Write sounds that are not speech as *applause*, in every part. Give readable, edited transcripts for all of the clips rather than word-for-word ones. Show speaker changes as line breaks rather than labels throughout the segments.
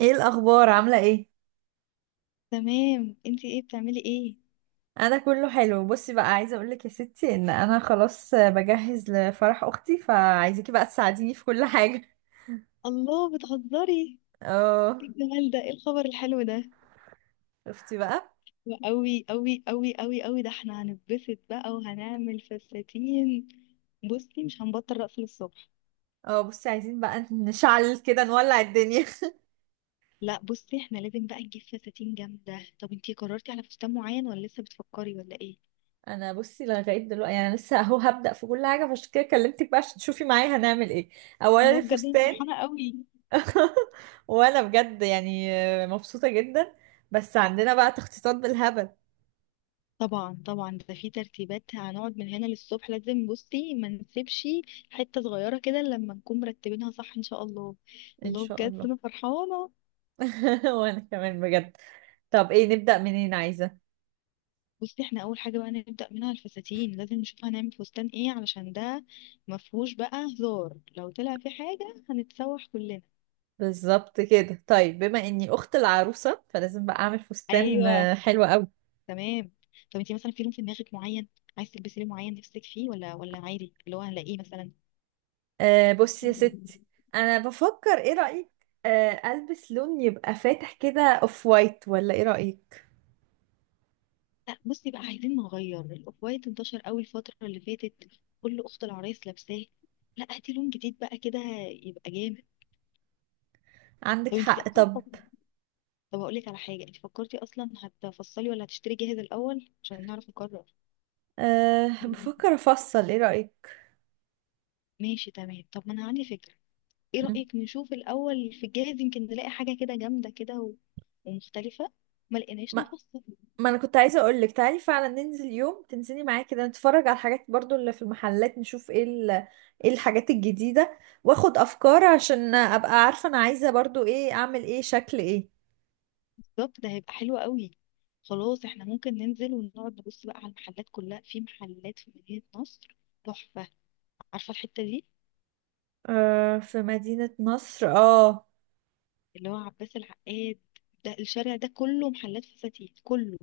ايه الاخبار؟ عامله ايه؟
تمام، انتي ايه بتعملي ايه؟
انا كله حلو. بصي بقى، عايزه اقولك يا ستي ان انا خلاص بجهز لفرح اختي، فعايزاكي بقى تساعديني في كل *laughs* حاجه.
الله، بتهزري؟
اه.
ايه الجمال ده؟ ايه الخبر الحلو ده؟
شفتي بقى؟
وقوي قوي قوي قوي قوي، ده احنا هنتبسط بقى وهنعمل فساتين. بصي مش هنبطل رقص للصبح.
اه بصي، عايزين بقى نشعل كده، نولع الدنيا *laughs*
لا بصي، احنا لازم بقى نجيب فساتين جامدة. طب انتي قررتي على فستان معين ولا لسه بتفكري ولا ايه؟
انا بصي لغايه دلوقتي يعني لسه اهو هبدأ في كل حاجه، فعشان كده كلمتك بقى عشان تشوفي معايا هنعمل ايه. اولا
الله بجد، انا
الفستان.
فرحانة قوي.
*laughs* وانا بجد يعني مبسوطه جدا، بس عندنا بقى تخطيطات بالهبل.
طبعا طبعا، ده في ترتيبات هنقعد من هنا للصبح، لازم بصي ما نسيبش حتة صغيرة كده لما نكون مرتبينها صح ان شاء الله.
ان
الله
شاء
بجد
الله.
انا فرحانة.
*laughs* وانا كمان بجد. طب ايه؟ نبدأ منين عايزة؟
بصي احنا اول حاجه بقى نبدا منها الفساتين، لازم نشوف هنعمل فستان ايه، علشان ده مفهوش بقى هزار، لو طلع في حاجه هنتسوح كلنا.
بالظبط كده. طيب، بما اني اخت العروسة فلازم بقى اعمل فستان.
ايوه.
حلو قوي.
تمام. طب انتي مثلا في لون في دماغك معين، عايز تلبسي لون معين نفسك فيه، ولا عادي اللي هو هنلاقيه مثلا؟
أه بصي يا ستي، انا بفكر، ايه رأيك؟ أه، البس لون يبقى فاتح كده، اوف وايت، ولا ايه رأيك؟
لا بصي بقى، عايزين نغير الاوف وايت، انتشر قوي الفتره اللي فاتت، كل اخت العرايس لابساه. لا هاتي لون جديد بقى كده، يبقى جامد.
عندك
طب انتي
حق.
اصلا،
طب
طب هقول لك على حاجه، انتي فكرتي اصلا هتفصلي ولا هتشتري جاهز الاول عشان نعرف نقرر؟
أه بفكر افصل، ايه رأيك؟
ماشي تمام، طب ما انا عندي فكرة. ايه
مم.
رأيك نشوف الاول في الجاهز، يمكن نلاقي حاجة كده جامدة كده ومختلفة ما لقيناش
ما
نفصل.
ما انا كنت عايزه اقول لك تعالي فعلا ننزل يوم، تنزلي معايا كده نتفرج على الحاجات برضو اللي في المحلات، نشوف ايه ايه الحاجات الجديده، واخد افكار عشان ابقى عارفه انا عايزه برضو ايه، اعمل ايه، شكل ايه.
بالظبط، ده هيبقى حلو قوي. خلاص، احنا ممكن ننزل ونقعد نبص بقى على المحلات كلها. في محلات في مدينة نصر تحفة، عارفة الحتة دي
آه، في مدينه نصر، اه.
اللي هو عباس العقاد؟ ده الشارع ده كله محلات فساتين، كله.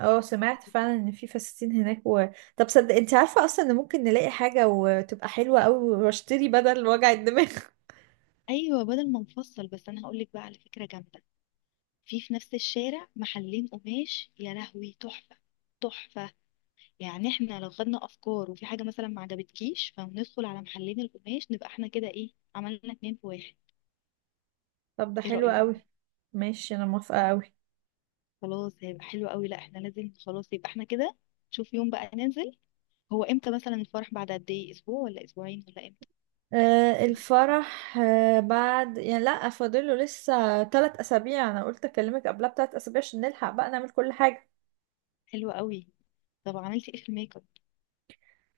اه سمعت فعلا ان في فساتين هناك. طب صدق، انت عارفه اصلا ان ممكن نلاقي حاجه وتبقى حلوه قوي، واشتري بدل وجع الدماغ.
ايوه بدل ما نفصل. بس انا هقول لك بقى على فكرة جامدة، في نفس الشارع محلين قماش يا لهوي، تحفة تحفة. يعني احنا لو خدنا افكار وفي حاجه مثلا ما عجبتكيش، فندخل على محلين القماش، نبقى احنا كده ايه، عملنا اتنين في واحد.
*laughs* طب ده
ايه
حلو
رايك؟
قوي. ماشي، انا موافقه قوي.
خلاص هيبقى حلو قوي. لا احنا لازم، خلاص يبقى احنا كده. شوف يوم بقى ننزل. هو امتى مثلا الفرح؟ بعد قد ايه، اسبوع ولا اسبوعين ولا امتى؟
آه، الفرح، بعد يعني لا، فاضله لسه 3 اسابيع. انا قلت اكلمك قبلها ب3 اسابيع عشان نلحق بقى نعمل كل حاجه.
حلو قوي. طب عملتي ايه في الميك اب؟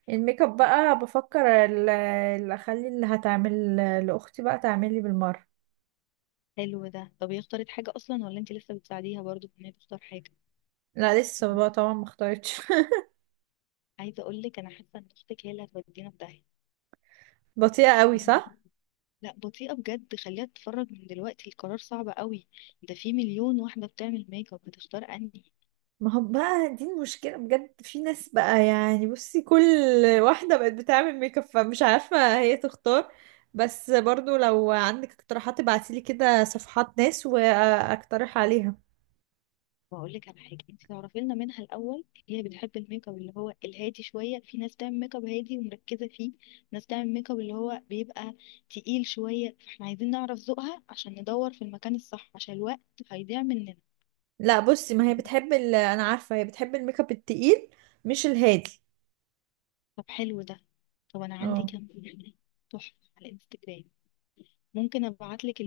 الميك اب بقى بفكر اللي اخلي اللي هتعمل لاختي بقى تعملي بالمره.
حلو ده. طب هي اختارت حاجه اصلا ولا انت لسه بتساعديها برضو في ان هي تختار حاجه؟
لا لسه بقى طبعا ما اختارتش. *laughs*
عايزه اقول لك انا حاسه ان اختك هي اللي هتودينا في
بطيئه قوي،
داهيه.
صح.
لا بطيئة بجد، خليها تتفرج من دلوقتي، القرار صعب قوي، ده في مليون واحدة بتعمل ميك اب، هتختار انهي.
ما هو بقى دي المشكله بجد، في ناس بقى يعني، بصي كل واحده بقت بتعمل ميك اب، فمش عارفه هي تختار. بس برضو لو عندك اقتراحات ابعتيلي كده صفحات ناس، واقترح عليها.
واقول لك على حاجة، انت تعرفي لنا منها الاول، هي بتحب الميك اب اللي هو الهادي شوية؟ في ناس تعمل ميك اب هادي ومركزة فيه، ناس تعمل ميك اب اللي هو بيبقى تقيل شوية، فاحنا عايزين نعرف ذوقها عشان ندور في المكان الصح، عشان الوقت هيضيع مننا.
لا بصي، ما هي بتحب انا عارفه هي بتحب الميك اب التقيل، مش الهادي.
طب حلو ده. طب انا عندي
اه.
كام فكرة تحفة على انستجرام، ممكن ابعت لك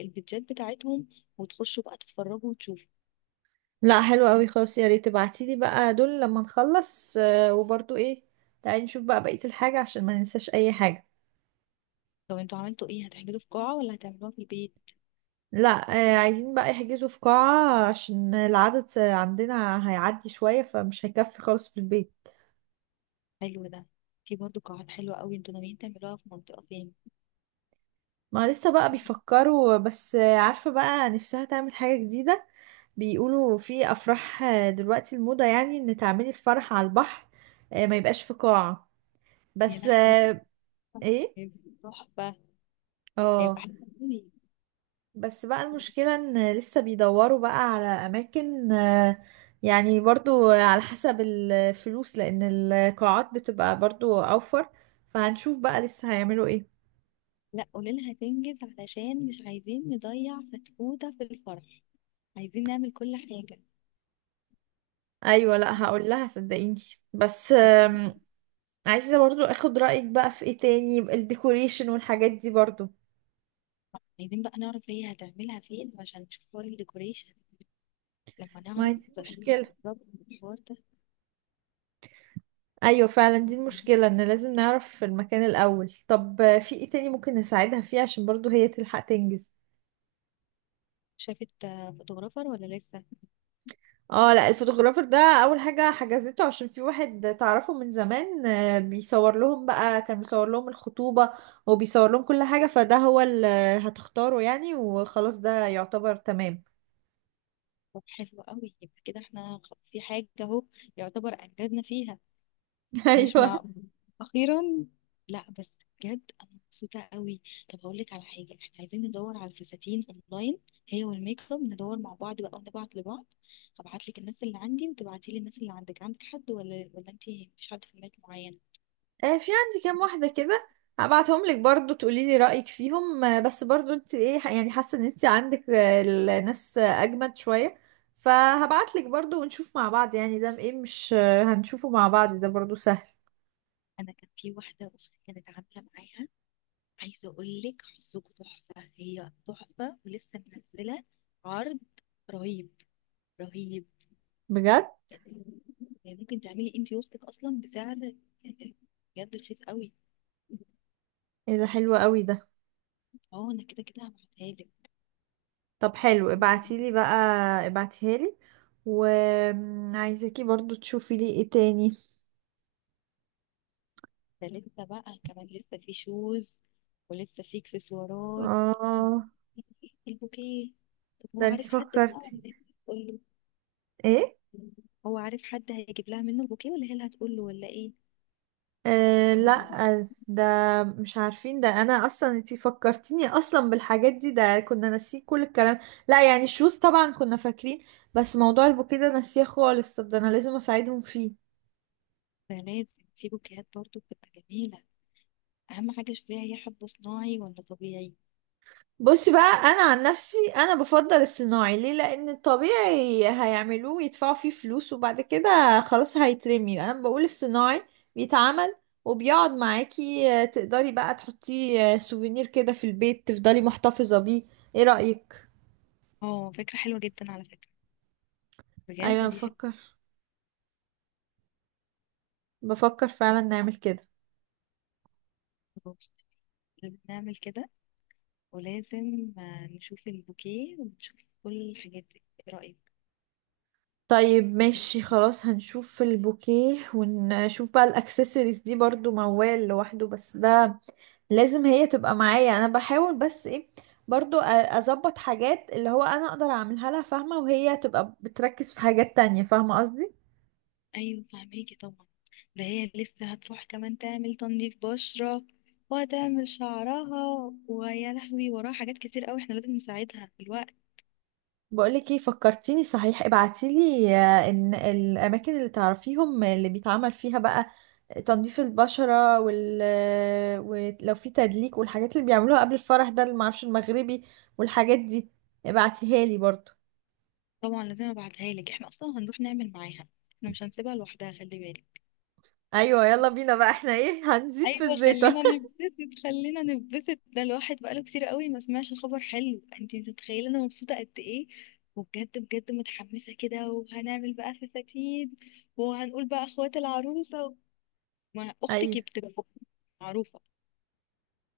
الفيديوهات بتاعتهم وتخشوا بقى تتفرجوا وتشوفوا.
لا حلو قوي خلاص، يا ريت تبعتيلي بقى دول لما نخلص. وبرضو ايه، تعالي نشوف بقى بقيه الحاجه عشان ما ننساش اي حاجه.
طب انتوا عملتوا ايه، هتحجزوا في قاعة ولا هتعملوها في البيت؟
لا عايزين بقى يحجزوا في قاعه عشان العدد عندنا هيعدي شويه، فمش هيكفي خالص في البيت.
حلو ده. في برضه قاعات حلوة قوي. انتوا ناويين تعملوها في منطقة فين؟
ما لسه بقى بيفكروا، بس عارفة بقى نفسها تعمل حاجة جديدة. بيقولوا في أفراح دلوقتي، الموضة يعني إن تعملي الفرح على البحر. ما يبقاش في قاعة.
يا
بس
لهوي،
آه، إيه؟
هيبقى تحفة، هيبقى
اه.
حلو قوي.
بس بقى المشكلة إن لسه بيدوروا بقى على أماكن. يعني برضو على حسب الفلوس، لأن القاعات بتبقى برضو أوفر. فهنشوف بقى لسه هيعملوا إيه.
لا قوليلها تنجز، علشان مش عايزين نضيع فتفوتة في الفرح، عايزين نعمل كل حاجة.
أيوة، لأ هقول لها، صدقيني. بس
طب
عايزة برضو اخد رأيك بقى في ايه تاني، الديكوريشن والحاجات دي برضو.
عايزين بقى نعرف هي هتعملها فين، عشان نشوف حوار الديكوريشن لما
ما هي
نعرف
دي
هتبقى
مشكلة.
بالظبط الحوار ده.
ايوه فعلا دي المشكلة ان لازم نعرف في المكان الاول. طب في ايه تاني ممكن نساعدها فيه عشان برضو هي تلحق تنجز؟
شافت آه، فوتوغرافر ولا لسه؟
اه. لا الفوتوغرافر ده اول حاجة حجزته، عشان في واحد تعرفه من زمان، بيصور لهم بقى، كان بيصور لهم الخطوبة وبيصور لهم كل حاجة، فده هو اللي هتختاره يعني، وخلاص ده يعتبر تمام.
طب حلو قوي، يبقى كده احنا في حاجة اهو يعتبر انجزنا فيها.
*laughs*
مش
ايوه.
معقول، اخيرا. لا بس بجد انا مبسوطة قوي. طب هقول لك على حاجة، احنا عايزين ندور على الفساتين اونلاين، هي والميك اب، ندور مع بعض بقى ونبعت لبعض. هبعت لك الناس اللي عندي وتبعتي لي الناس اللي عندك. عندك حد ولا انت مفيش حد في دماغك معين؟
في عندي كام واحدة كده، هبعتهم لك برضو تقولي لي رأيك فيهم. بس برضو انت ايه، يعني حاسة ان انت عندك الناس اجمد شوية، فهبعت لك برضو ونشوف مع بعض، يعني ده ايه، مش هنشوفه مع بعض، ده برضو سهل.
انا كان في واحدة اختي كانت عاملة معاها، عايزة اقول لك حظكم تحفة، هي تحفة، ولسه منزلة عرض رهيب، رهيب.
بجد؟
يعني ممكن تعملي انتي وسطك اصلا بسعر، يعني بجد رخيص قوي.
ايه ده حلو قوي ده.
اه انا كده كده هبعتها لك.
طب حلو، ابعتي لي بقى، ابعتيها لي، وعايزاكي برضو تشوفي لي ايه تاني.
ده لسه بقى كمان، لسه في شوز، ولسه في اكسسوارات،
اه.
البوكيه. طب هو
ده انت
عارف حد بقى
فكرتي
تقول له؟
ايه.
هو عارف حد هيجيب لها منه البوكيه، ولا هي اللي هتقول له ولا ايه؟
أه لا ده مش عارفين. ده انا اصلا انتي فكرتيني اصلا بالحاجات دي، ده كنا ناسيين كل الكلام. لا يعني الشوز طبعا كنا فاكرين، بس موضوع البوكيه ده ناسيه خالص. طب ده انا لازم اساعدهم فيه.
ده لازم، في بوكيهات برضو بتبقى جميلة. أهم حاجة شوفيها هي حب صناعي ولا طبيعي.
بصي بقى، انا عن نفسي انا بفضل الصناعي. ليه؟ لان الطبيعي هيعملوه يدفعوا فيه فلوس وبعد كده خلاص هيترمي. انا بقول الصناعي بيتعمل وبيقعد معاكي، تقدري بقى تحطيه سوفينير كده في البيت، تفضلي محتفظة بيه. ايه رأيك؟
اه فكرة حلوة جدا على فكرة، بجد
ايوه
دي
بفكر، بفكر فعلا نعمل كده.
فكرة، لازم نعمل كده، ولازم آه، نشوف البوكيه ونشوف كل الحاجات دي. ايه رأيك؟
طيب ماشي خلاص، هنشوف البوكيه، ونشوف بقى الاكسسوارز دي برضو موال لوحده، بس ده لازم هي تبقى معايا. انا بحاول بس ايه، برضو اظبط حاجات اللي هو انا اقدر اعملها لها، فاهمة؟ وهي تبقى بتركز في حاجات تانية. فاهمة قصدي؟
ايوه فهميكي طبعا. ده هي لسه هتروح كمان تعمل تنظيف بشرة، وهتعمل شعرها، ويا لهوي وراها حاجات كتير قوي، احنا لازم نساعدها في الوقت.
بقولك ايه، فكرتيني صحيح، ابعتيلي ان الاماكن اللي تعرفيهم اللي بيتعمل فيها بقى تنظيف البشرة، وال ولو في تدليك، والحاجات اللي بيعملوها قبل الفرح، ده اللي معرفش المغربي والحاجات دي، ابعتيها لي برضو.
طبعا لازم ابعتها لك، احنا اصلا هنروح نعمل معاها، احنا مش هنسيبها لوحدها، خلي بالك.
ايوه يلا بينا بقى، احنا ايه هنزيد في
ايوه
الزيطة.
خلينا نتبسط، خلينا نتبسط، ده الواحد بقاله كتير قوي ما سمعش خبر حلو، انت متخيله انا مبسوطه قد ايه؟ وبجد بجد متحمسه كده، وهنعمل بقى فساتين، وهنقول بقى اخوات العروسه، ما اختك
ايوه.
بتبقى معروفه.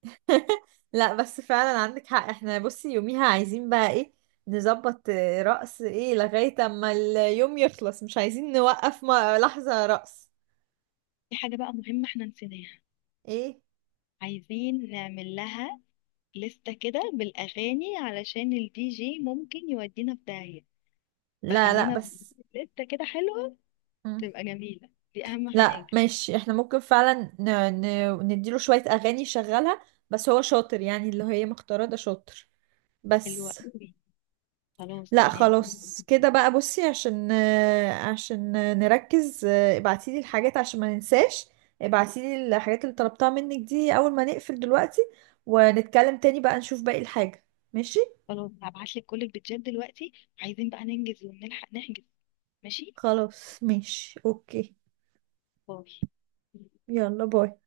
*laughs* لا بس فعلا عندك حق. احنا بصي يوميها عايزين بقى ايه، نظبط رقص ايه لغاية اما اليوم يخلص، مش عايزين نوقف لحظة رقص.
في حاجه بقى مهمه احنا نسيناها،
ايه؟
عايزين نعمل لها لستة كده بالأغاني، علشان الدي جي ممكن يودينا في داهية،
لا لا
فخلينا
بس.
لستة كده حلوة
مم.
تبقى جميلة، دي أهم حاجة.
لا ماشي، احنا ممكن فعلا نديله شوية أغاني يشغلها، بس هو شاطر يعني، اللي هي مختارة ده شاطر،
الوقت،
بس.
خلاص
لا
تمام.
خلاص كده بقى. بصي، عشان عشان نركز، ابعتيلي الحاجات عشان ما ننساش. ابعتيلي الحاجات اللي طلبتها منك دي أول ما نقفل دلوقتي، ونتكلم تاني بقى نشوف باقي الحاجة. ماشي.
خلاص هبعت لك كل البيتزات دلوقتي، عايزين بقى ننجز ونلحق نحجز. ماشي،
خلاص ماشي اوكي.
باي.
يلا باي.